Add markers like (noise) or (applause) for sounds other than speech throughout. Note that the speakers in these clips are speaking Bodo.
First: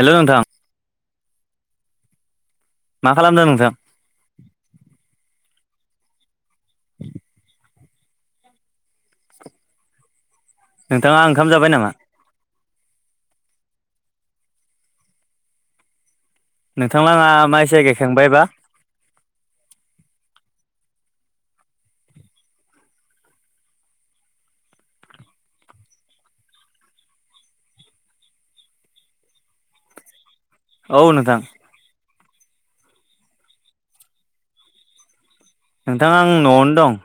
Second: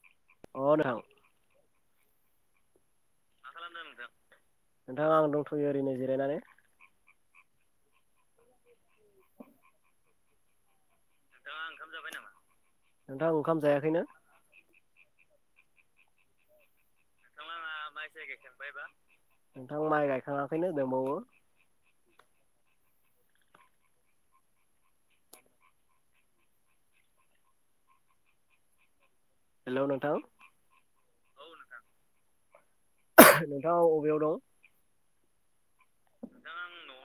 हेलौ नोंथां मा खालामनो नोंथां नोंथाङा आं दंथ'यो ओरैनो जिरायनानै (inaudible) नोंथाङा ओंखाम जाबाय नामा नोंथां ओंखाम जायाखैनो नोंथांलाङा नोंथाङा माइसाय माइ साय गायखांबायबा नोंथां माइ गायखाङाखैनो दंबावो हेलौ नोंथां औ नोंथां नोंथाङा अबेयाव दं? नोंथां आं न'आवनो दं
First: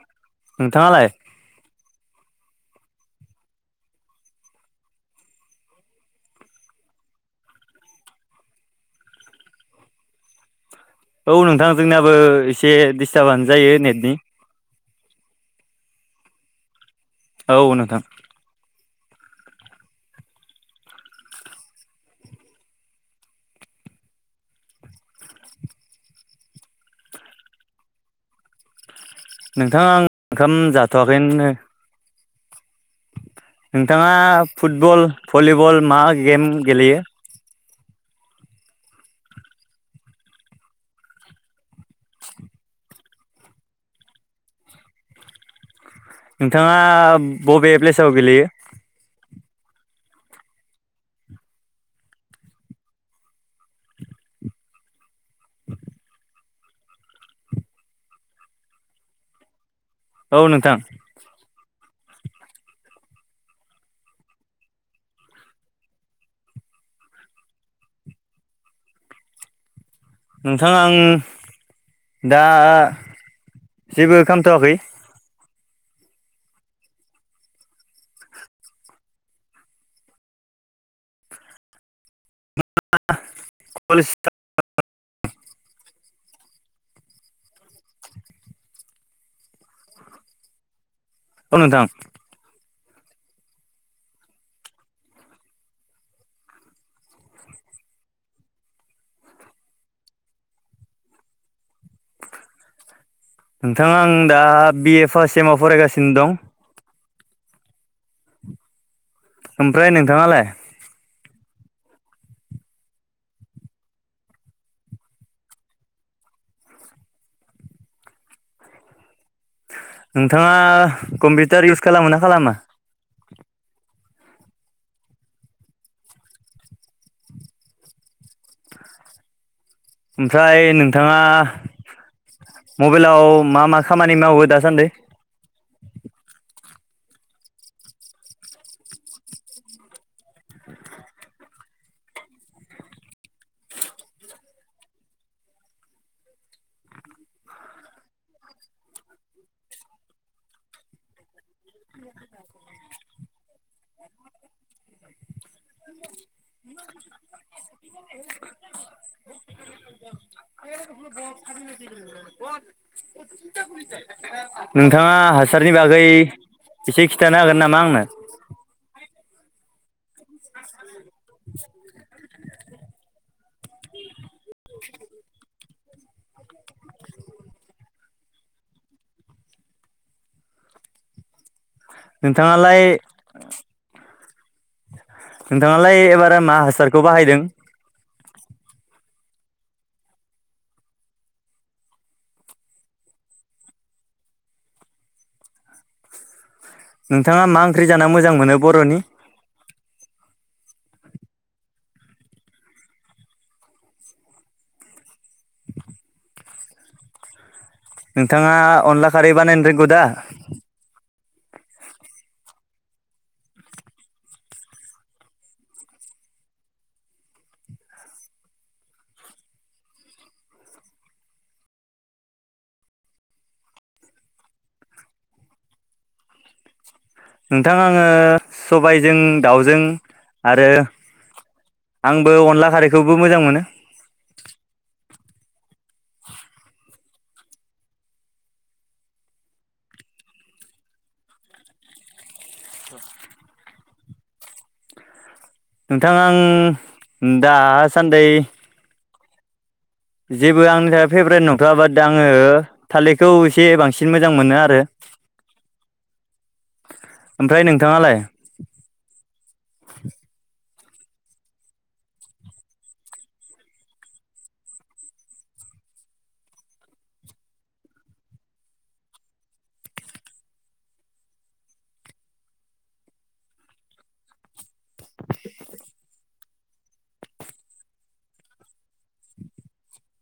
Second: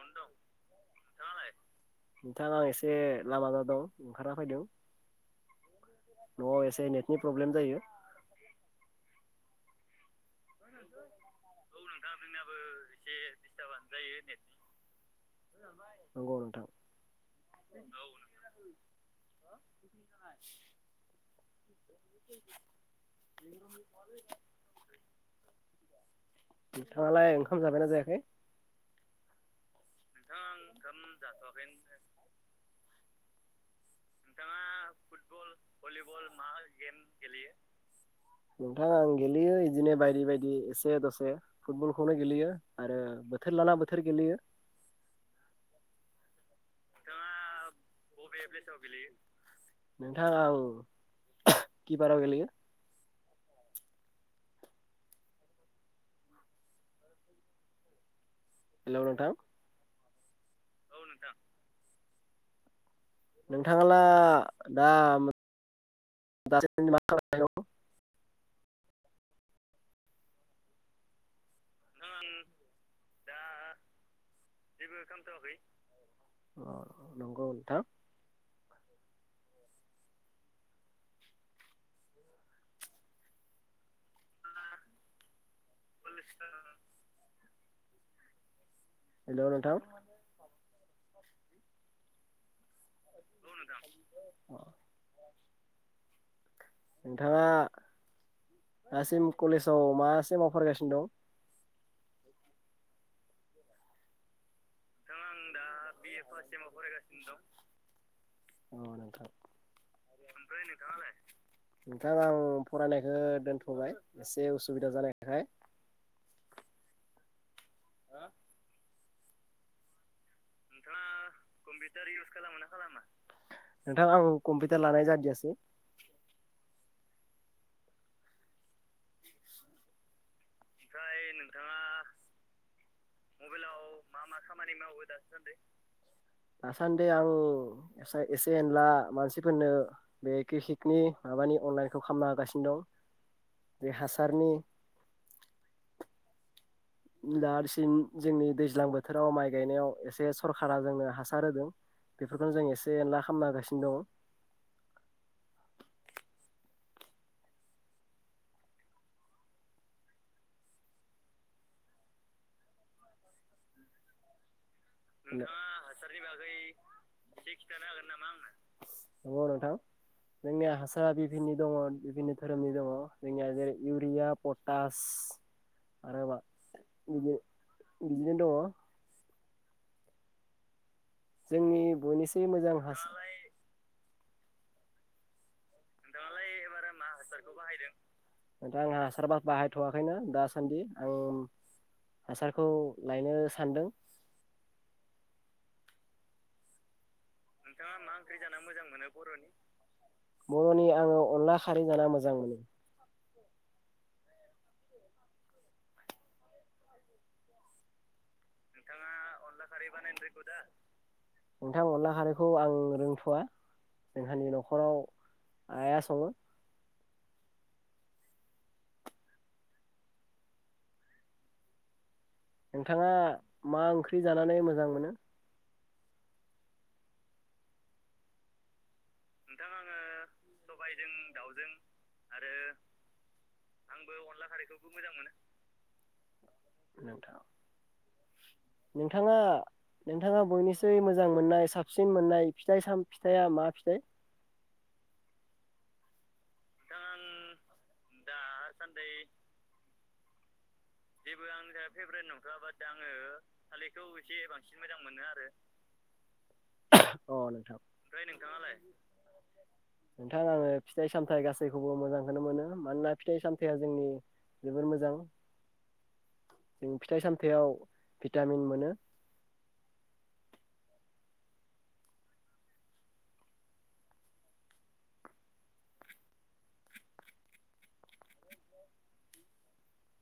नोंथाङालाय? नोंथां एसे लामायाव द दं ओंखारना फैदों न'आव एसे नेटनि प्रब्लेम जायो औ नोंथां जोंनियाबो एसे दिस्टार्बानो जायो नेटनि नंगौ नोंथां औ नोंथां औ (inaudible) नोंथाङालाय ओंखाम जाबायना जायाखै? नोंथाङा आं ओंखाम जाथ'वाखैनो नोंथाङा फुटबल भलिबल मा गेम गेलेयो नोंथाङा आं गेलेयो बिदिनो बायदि बायदि एसे दसे फुटबल खौनो गेलेयो आरो बोथोर लाना बोथोर गेलेयो (inaudible) नोंथाङा बबे प्लेस बबे प्लेसाव गेलेयो? नोंथां आं किपाराव गेलेयो (inaudible) हेलौ नोंथां औ नोंथां नोंथाङाब्ला दा मा खालाम नोंथाङ आं दा जेबो खालामथ'वाखै जेबो खालामथ'वाखै अ नंगौ नोंथां पलिस (unintelligible) हेल नोंथां अ नोंथां औ‌ नोंथां नोंथाङा दासिम कलेजाव मा सेमाव फरायगासिनो दं नोंथाङा आं दा बिए फार्स्ट सेमाव फरायगासिनो दं औ नोंथां ओमफ्राय नोंथाङा लाय नोंथां आं फरायनायखौ दोनथ'बाय एसे उसुबिदा जानायखाय (inaudible) हा नोंथाङा कम्पिउटार इउस खालामो ना खालामा नोंथां आं कम्पिउटार लानाय जादियासै ओमफ्राय नोंथाङा मबाइलाव मा मा खामानि मावो दासान्दि दासान्दि आं एसे एनला मानसिफोरनो बे किसिकनि माबानि अनलाइनखौ खालामना होगासिनो दं बे हासारनि दासिम जोंनि दैज्लां बोथोराव माइ गायनायाव एसे सरखारा जोंनो हासार होदों बेफोरखौनो जों एसे ना खालामना हागासिनो दङ (inaudible) (inaudible) नोंथाङा दङ हासारनि बागै एसे खिन्थानो हागोन नामा आंनो नंगौ नोंथां जोंनिया हासारा बिभिननि दङ बिभनि (inaudible) इउरिया पटास आरो बिज बिदिनो दङ जोंनि बयनिसुइ मोजां नोंथाङालाय हासारालाय नोंथाङालाय एबारा मा हासारखौ बाहायदों दा आं हासारबा बाहायथवाखैनो दासान्दि आं हासारखौ लायनो सानदों (inaudible) नोंथाङा मा ओंख्रि जाना मोजां मोनो बरनि बर'नि आङो अनला खारै जाना मोजां मोनो नोंथाङा अनला खारै बानायनो रोंगौ दा नोंथां अनला खारैखौ आं रोंथवा जोंहानि नखराव आइया सङो नोंथाङा मा ओंख्रि जानानै मोजां मोनो नोंथां आङो सबायजों दाउजों आरो आंबो अनला खारैखौबो मोजां मोनो आंबो अनला खारैखौबो मोजां मोनो नोंथाङा नोंथाङा नोंथाङा बयनिसै मोजां मोननाय साबसिन मोननाय फिथाइ साम फिथाइा मा फिथाइ नोंथां आं दासान्दि बिजे जेबो आंनि थाखाय फेभरेट नंथवा बाट आङो थालिरखौ एसे बांसिन मोजां मोनो आरो (inaudible) अ ओमफ्राय नोंथां नोंथाङालाय नोंथाङालाय नोंथां आङो फिथाइ सामथायाइ गासैखौबो मोजांखौनो मोनो मानोना फिथाइ सामथायया जोंनि जोबोर मोजां जों फिथाइ सामथायाव भिटामिन मोनो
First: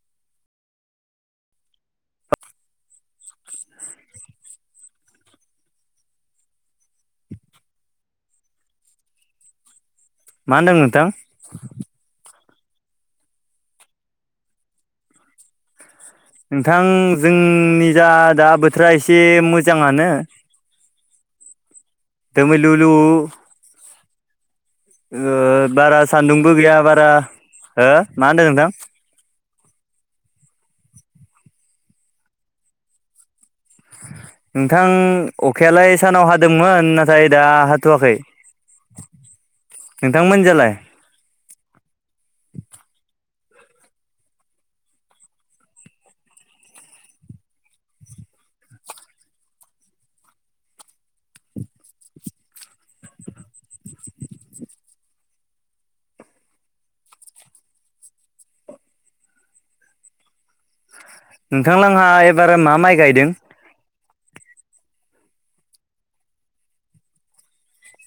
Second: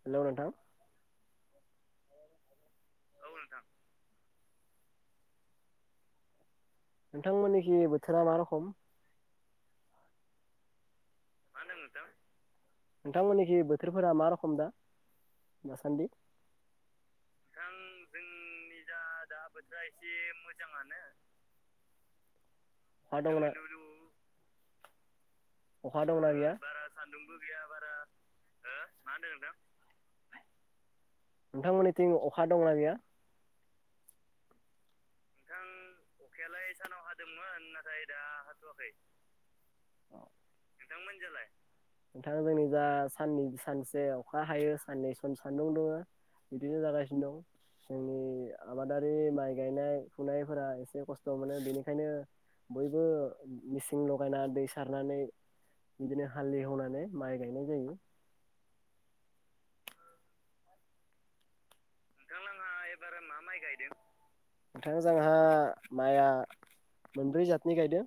हेलौ नोंथां औ नोथां नोंथांमोननिखि बोथोरा मा रखम मा होनदों नोंथां मा होनदों नोंथां नोंथांमोननिखि बोथोरफोरा मा रखम दा दासान्दि नोंथां जोंनि जा दा बोथोरा एसे मोजाङानो दोमैलुलु अखा दंना ओ बारा अखा दंना सान्दुंबो गैया बारा हो मा होनदों नोंथां नोंथांमोननिथिं अखा दंना गैया नोंथां अखायालाय सानाव हादोंमोन नाथाय दा हाथ'वाखै अ नोंथांमोनजालाय नोंथां जोंनिजा साननै सानसे अखा हायो साननै सन सान्दुं दुङो बिदिनो जागासिनो दं जोंनि आबादारि माइ गायनाय फुनायफोरा एसे खस्थ' मोनो बेनिखायनो बयबो मिसिं लगायना दै सारनानै (inaudible) बिदिनो हाल एवनानै माइ गायनाय जायो (inaudible) नोंथांलाहा एबार मा माइ गायदों नोंथां जोंहा माइआ मोनब्रै जाथनि गायदों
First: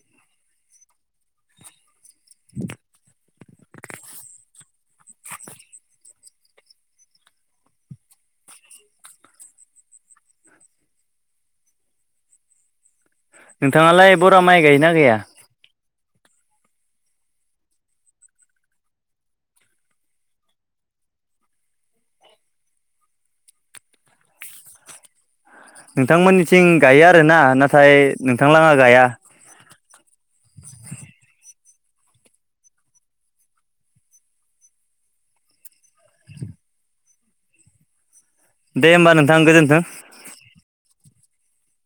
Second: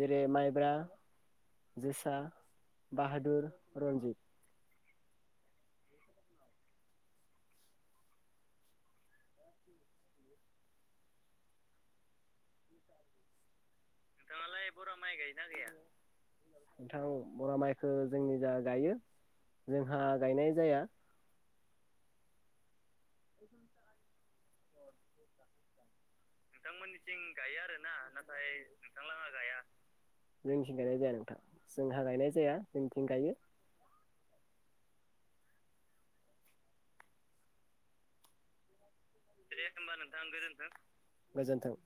जेरै माइब्रा जोस सा बाहादुर रनजित नोंथाङालाय बरा माइ गायोना गाया नोंथां बरा माइखो जोंनि जा गायो जोंहा गायनाय जाया (inaudible) (unintelligible) नोंथांमोननिथिं गायो आरोना नाथाय नोंथांलाङा गाया जोंथिं गायनाय जाया नोंथां जोंहा गायनाय जाया जोंथिं गायो दे होमबा नोंथां गोजोन्थों गोजोन्थों